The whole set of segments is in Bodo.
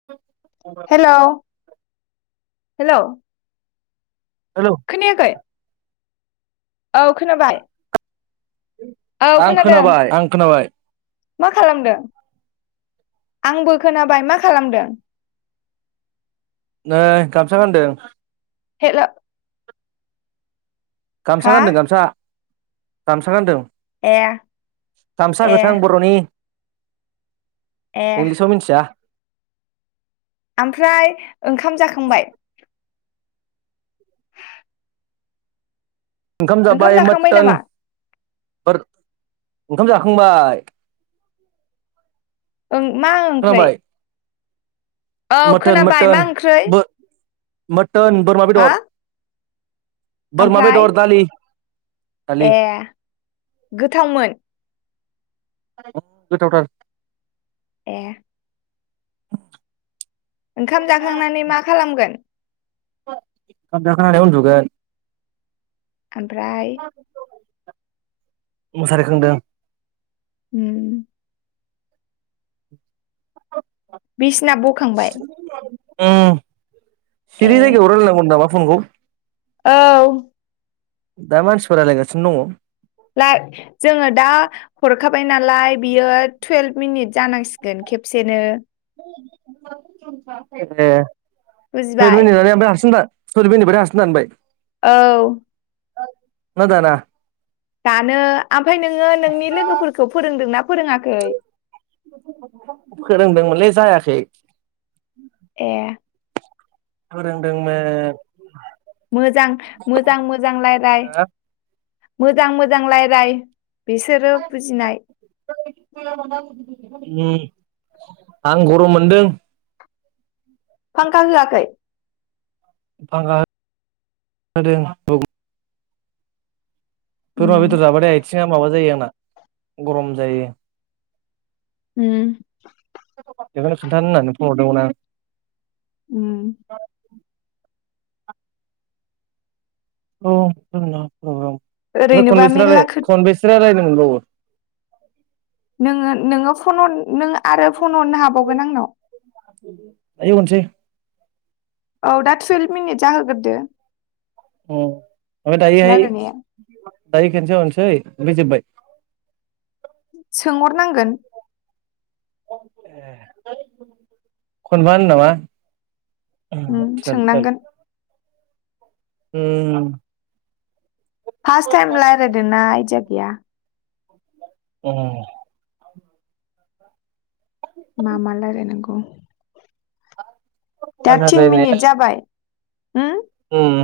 [unintelligible] हेलौ हेलौ हेलौ खोनायाखै? औ खोनाबाय। औ आं खोनादों खोनाबाय आं खोनाबाय। मा खालामदों? आंबो खोनाबाय मा खालामदों? नै गामसा गानदों। हेलो गामसा हा गानदों गामसा गामसा गानदों। ए गामसा ए गोथां बरनि। ए इंग्लिसाव मिनथिया। आमफ्राय ओंखाम जाखांबाय? ओंखाम जाबाय जाखांबाय मोटोन नामा ओंखाम जाखांबाय। ओं मा ओंख्रै? खोनाबाय औ मोटोन खोनाबाय मा मोटोन ओंख्रै बो मोटोन बोरमा हा बेदर। बोरमा ओमफ्राय बेदर दालि। दालि ए गोथावमोन? अ गोथावथार। ए ओंखाम जाखांनानै मा खालामगोन? ओंखाम जाखांनानै उन्दुगोन ओमफ्राय मुसारि खोंदों। ओम बिसिना बखांबाय? ओम ए सिरि जायगायाव रायलायनांगौ होनदों नामा फनखौ? औ दा मानसिफोर रायालायगासिनो दंङ। लाइ जोंङो दा हरखाबाय नालाय बियो टुवेल्भ मिनिट जानांसिगोन खेबसेनो। ए टुएलट' मिनिनानै बुजिबाय ओमफ्राय हारसिंदां [unintelligible] औ! ना दाना? दानो ओमफाय नोङो नोंनि लोगोफोरखौ फोरोंदोंना फोरोङाखै? फोरोंदोंमोनलै जायाखै। ए फोरोंदोंमोन। मोजां मोजां मोजां रायलाय मोजां मोजां रायलाय। बिसोरो बुजिनाय। ओम आं गरम मोनदों। फांखा होआखै? फांखा होदों। बोरमा उम बेदर जाबाथाय आथिङा माबा जायो आंना गरम जायो। ओम बेखौनो खोन्थानो होननानै फन हरदोंमोन आं। उम औ ओमफ्राय ओरैनोबा खनबोसे मेरला खो खनबेसे रायनो मोनबावो? नोंङो नोंङो फन हरों आरो फन हरनो हाबावगोन आंनाव। दायो हरसै। औ दा टुवेल्भ मिनिट जाहोगोरदो। ओमफ्राय दायोहाय रायलायनाया दायो खनसेहरसै ओफाय जोबबाय? सोंहरनांगोन। ए खनबा होनदों नामा? उम [unintelligible] सोंनांगोन ओम फास टाइम रायलायदोंना आइदिया गैया। ओम मा मा रायलायनोंगौ। दा थिन मिनिट रायलायनाया जाबाय होम? उम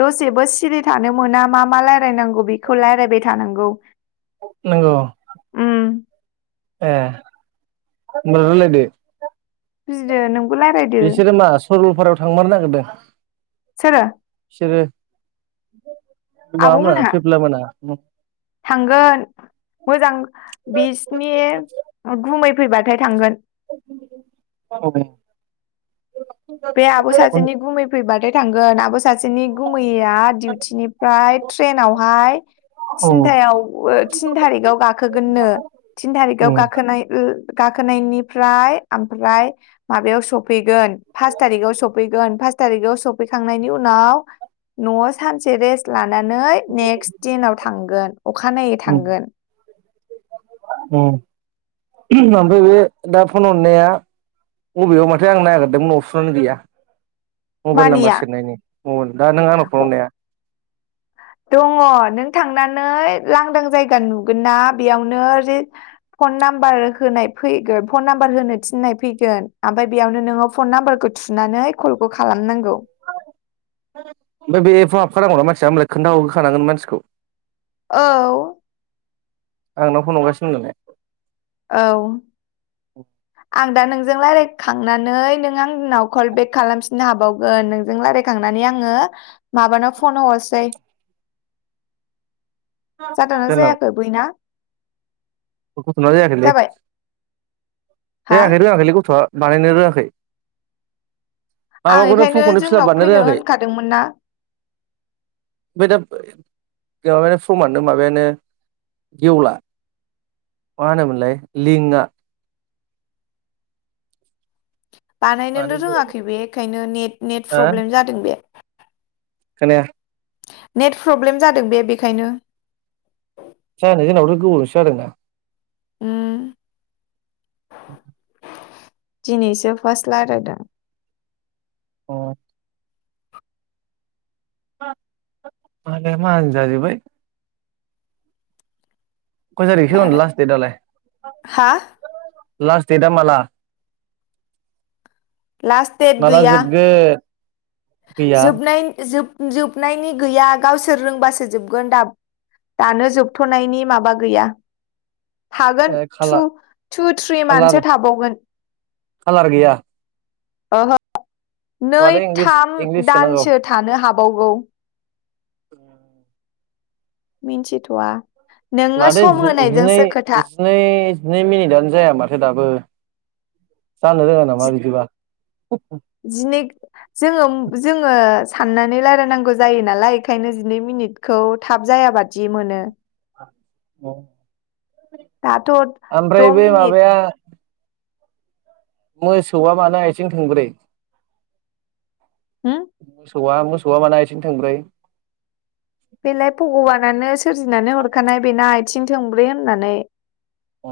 दसेबो सिरि थानो मोना मा मा रायज्लायनांगौ बेखौ रायज्लायबाय थानांगौ नंगौ उम ए होमबालाय रायज्लायदो बुजिदो नोंबो रायज्लायदो। बिसोरो मा सरलपारायाव थांमारनो नागिरदों। सोरो? बिसोरो माबा मोना आब'मोनहा फेफला मोना। थांगोन मोजां बिसनि गुमै फैबाथाय थांगोन। [unintelligible] बे आब' सासेनि गुमै फैबाथाय थांगोन आब' सा सासेनि गुमैैया डिउटिनिफ्राय ट्रेनावहाय थिनथायाव थिन थारिकआव गाखोगोननो थिन थारिखआव गाखोनाय ओ गाखोनायनिफ्राय ओमफ्राय माबायाव सफैगोन फास थारिखाव सफैगोन फास थारिकाव सफैखांनायनि उनाव न'आव सानसे रेस्ट लानानै नेक्स्ट दिनाव थांगोन अखानायै थांगोन। उम आमफाय बे दा फन हरनाया बबेयाव माथो आं नागिरदोंमोन अफसनानो गैया। मबेल नाम्बार मानिया सेरनायनि [unintelligible] दा नों आंनाव फन हरनाया दङ नों थांनानै लांदां जायगा नुगोनना बेयावनो रे फन नाम्बार होनाय फैगोन फन नाम्बार होनो थिननाय फै गोन आमफाय बेयावनो नोङो फन नाम्बारखौ थुनानै कलखौ खालामनांगौ। ओमफाय बे एफाव हाबखानांगौना मानसिया होमबालाय खोन्थाहरग्रोखानांगोन मानसिखौ। औ आंनाव‌ फन हरगासिनो [unintelligible] औ आं दा नोंजों रायज्लायखांनानै नों आंनाव कल बेेक खालामफिननो हाबावगोन नोंजों रायलाय खांनानै आङो माबानाव फन हरसै [inaudible] जादोंना जोंनाव जायाखै बैना? गथ'ना जायाखैलै जाबाय हा जायाखै रोङाखैलै गथ'आ बानायनो रोङाखै। आं माबाखौनो बेखायनो फर्मखौनो फिलाप जोंनाव बानायनो फैनो रोङाखै। होनखादोंमोन ना आमफाय दा माबायानो फ्रमानो माबायानो गेवला। मा होनोमोनलाय लिंकआ। मानो बानायनोनो गेवा रोङाखै बे बेखायनो नेट नेट हो प्रब्लेम जादों बे। खोनाया नेट प्रब्लेम जादों बे बेखायनो। जानो जोंनावबोथ' गोबावजोंसो जादों दा। उम [inaudible] दिनैसो फास्ट रायलायदों। अ मालाया माहाजोन जाजोबबाय। खय तारिखहै उन लाराय लास्ट डेत आलाय हा लास्ट डेट आ माला? लास्ट देट माला गैया जोबगोन गैया जोबनाय जोब जोबनायनि गैया गावसोर रोंबासो जोबगोन दाब दानो जोबथ'नायनि माबा गैया। थागोन ओ टु खालार टु थ्रि खालार मानसो थाबावगोन। खालार गैया? ओहो नै माथो इंलिस थाम इंलिस सोनांगौ दानसो थानो हाबावगौ। [inaudible] मिन्थिथ'वा नोङो माथो सम जि जिनै होनायजोंसो खोथा। जिनै जिनै मिनिटआनो जाया माथो दाबो। जानो रोङा नामा बिदिबा? [inaudible] जिनिग जोङो उम जोङो साननानै लायरायनांगौ जायो नालाय एखायनो जिनै मिनिट खौ थाब जायाबादि मोनो। दाथ' आमफ्राय द' बे मिनिट माबाया मोसौआ मानो आइथिं थोंब्रै? हो? मोसौआ मोसौआ मानो आइथिं थोंब्रै? बेलाय भगबानानो सोरजिनानै हरखानाय बेना आगथिं थोंब्रै होननानै। अ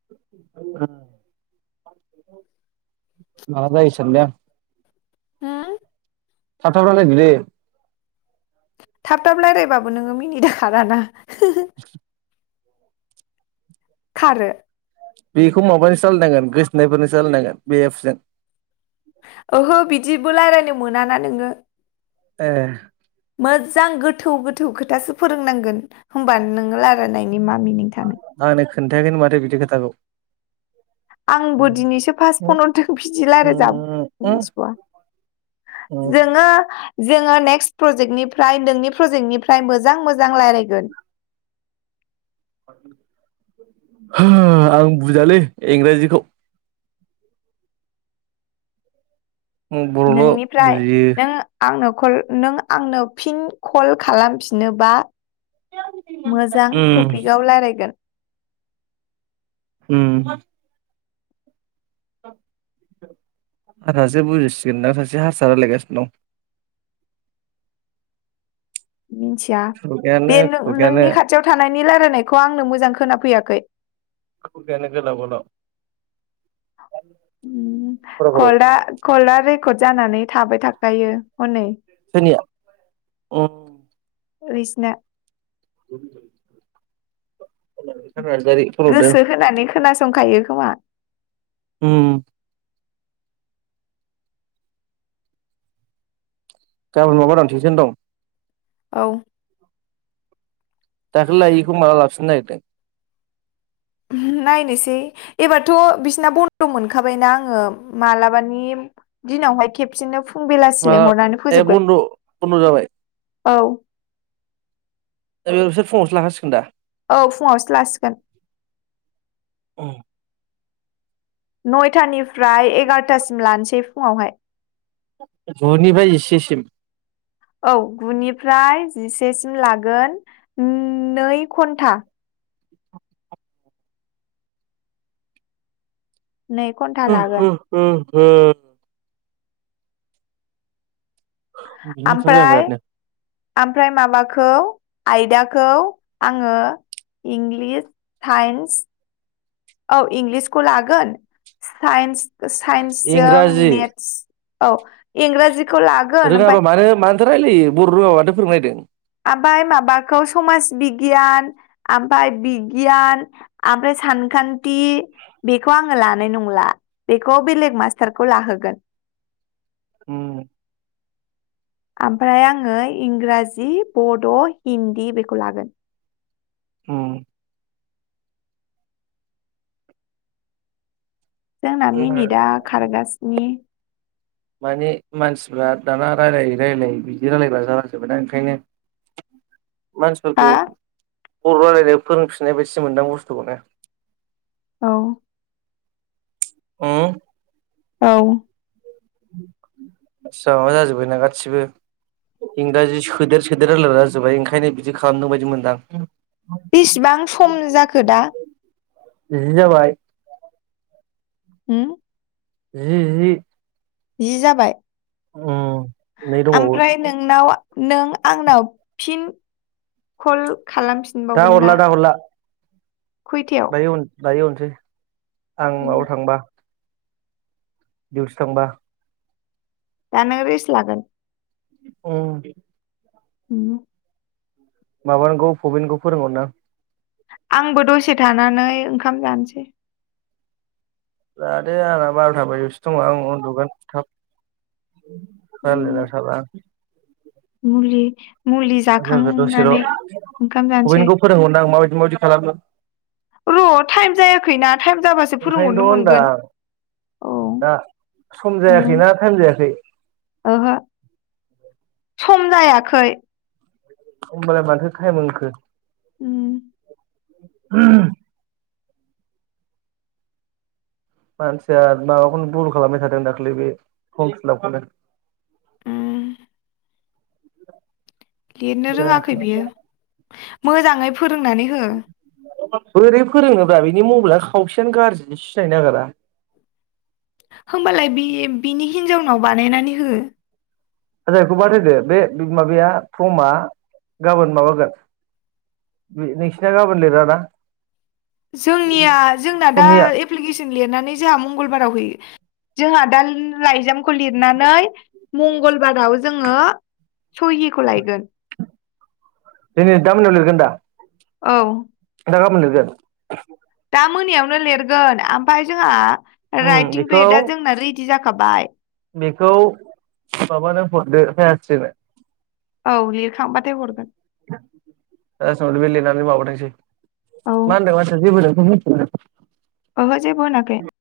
[unintelligible] माबा जायो सानबाय आं। हा? थाब थाब रायलायदो दे। थाब थाब लायरायबाबो नोङो मिनिदा खाराना। [inaudible] खारो बेखौ माबाजोंसो लायरायनांगोन गोसथोनायफोरनोसो लायरायनांगोन बे एब्सजों। ओहो बिदिबो लायरायनो मोनाना नोङो। ए मोजां गोथौ गोथौ खोथासो फोरोंनांगोन। होमबानो नोङो लायरायनायनि मा मिनिं थानो। आंनो खोन्थायाखैनो माथो बिदि खोथाखौ। आंबो दिनैसो फास्ट फनहरदों बिदि लायराय जा [unintelligible] मिनथिबावा। जोङो जोङो नेक्स्ट प्रजेक्टनिफ्राय नोंनि प्रजेक्टनिफ्राय मोजां मोजां लायरायगोन। हो आं बुजियालै इंराजिखौ। बर'ल' नोंनिफ्राय बुजियो नोङो आंनो कल नों आंनो फिन कल खालामफिनोबा मोजां उम टपिकआव लायरायगोन। उम [inaudible] हारसासो बुजिसिगोन दां सासे हारसा लायरायगासिनो दं। मिनथिया दं बे खुगायानो खुगायानो नों-नोंनि खाथियाव थानायनि लायरायनायखौ आंनो मोजां खोनाफैयाखै। खुगायानो गोलाव गोलाव। उम खर' खर' कलदा कलदा रेकर्ड जानानै थाबाय थाखायो हनै। [unintelligible] ओइसना [inaudible] नार्जारि फरायदों गोसो होनानै खोनासंखायो खोमा? उम गाबोन माबा दं थिउसन दं? औ दाखालै लायिखौ माला लाफिननो नागिरदों? नायनोसै एबारथ' बिसिना बन्द' मोनखाबायना आङो मालाबानि दिनावहाय खेबसेनो फुं बेलासि माला लेंहरनानै ए फोजोबगोन बन्द' बन्द' जाबाय औ। ए बेसोर फुावसो लाखासिगोन दा? औ फुङावसो लासिगोन नयथानिफ्राय एगार'थासिम लानोसै फुङावहाय। गु'निफ्राय जिसेसिम। औ गुनिफ्राय जिसेसिम लागोन नै घन्टा। नै घन्था ह ह ह ओंखारबाय आं आमफ्राय बिरादनो ओमफ्राय माबाखौ आयदाखौ आङो इंग्लिस, साइन्स औ इंलिसखौ लागोनस सायनस -सायनस जों इंराजि मेतस औ इंराजिखौ ला रोङाबा मानो मानोथो रायजलायो बर' रोङाबा मानथो फोरोंनायदों। ओमफ्राय माबाखौ समाज बिगियान ओमफ्राय बिगियान ओमफ्राय सानखान्थि बेखौ आङो लानाय नंला बेखौ बेलेग मास्टारखौ लाहोगोन उम ओमफ्राय आङो इंराजि, बड', हिन्दी बेखौ लागोन। उम जोंना मिनिट दा खारगासिनो माने मानसिफ्रा दाना रायजलायै रायजलायै बिदि रायलायग्रा जालां जोबबाय ना ओंखायनो मानसिफोरखौ हा बर' रायलायनो फोरोंफिननाय बायदि मोनदां बुस्थुखौनो औ ओ औ मानसिफ्रा माबा जाजोबबायना गासिबो इंराजि सोदेर -सोदेर रायलायग्रा जाजोब्बाय ओंखायनो बिदि खालामदों बायदि मोनदां। बेसिबां सम जाखो दा? जि जाबाय। हम जि जि। जि जाबाय उम नै दंबावो आमफ्राय नोंनाव नों आंनाव फिन कल खालामफिन दा हरला दा हरला। खैथायाव? दायो- दायो होरनोसै उम, आंमाबआव थांबा। दिवथि थांबा। दा नों रेस लागोन अम उम माबानांगौ पबिनखौ फोरोंहरनां। आंबो दसे थानानै ओंखाम जानोसै। जादो आरो बारोता बाजियावसो दङ आं उन्दुगोन थाब उम, [inaudible] मुलि मुलि जोंखौ दसेल' जाखांनानै ओंखाम जानोसै। पबिनखौ फोरोंहरनां माबायदि माबायदि खालामो र' थाइम जायाखैना थाइम जाबासो ओंखायनोथ' फोरोंहरनो होनदां मोनगोन। औ दा सम उम, जायाखैना टाइम जायाखै। ओहो। सम जायाखै। ओमबालाय माथो टाइम होनखो। उम। मानसिया माबाखौनो भुल खालामनाय थादों दाखालि बे फर्म फिलापखौनो। उम, [unintelligible] लिरनो रोङाखै जायाखै बियो मोजाङै फोरोंनानै हो। बोरै फोरोङोबा् बिनि मबाइलानो खावसेयानो गाज्रि सिनायनो नागिरा। होमबालाय बि बिनि हिनजावनाव बानायनानै हो। [inaudible] बाद होदो बे माबाया फ्रमा गाबोनो माबागोन। नों नोंसिना गाबोन लिरा ना जोंनिया जोंना दा समनिया एब एप्लिकिसन लिरनानै जोंहा मंगलबाराव हैयो जोंहा दा लाइजामखौ लिरनानै। मंगलबाराव जोङो। सहिखौ लायगोन दिनै दा मोनायाव लिरगोन दा औ। [inaudible] गाबोन लिरगोन। दा मोनायावनो लिरगोन आमफाय जोंहा उम राइटिं बेखौ बेदआ जोंना रेडि जाखाबाय। बेखौ माबानो हरदो बायाति्नो औ लिरखांबाथाय हरगोन। लासावनो बे लिरनानै माबाथोंसै औ मा होनदों मा होनदों जेबो नों निखौ मिथि ओहो जेबो होनाखै।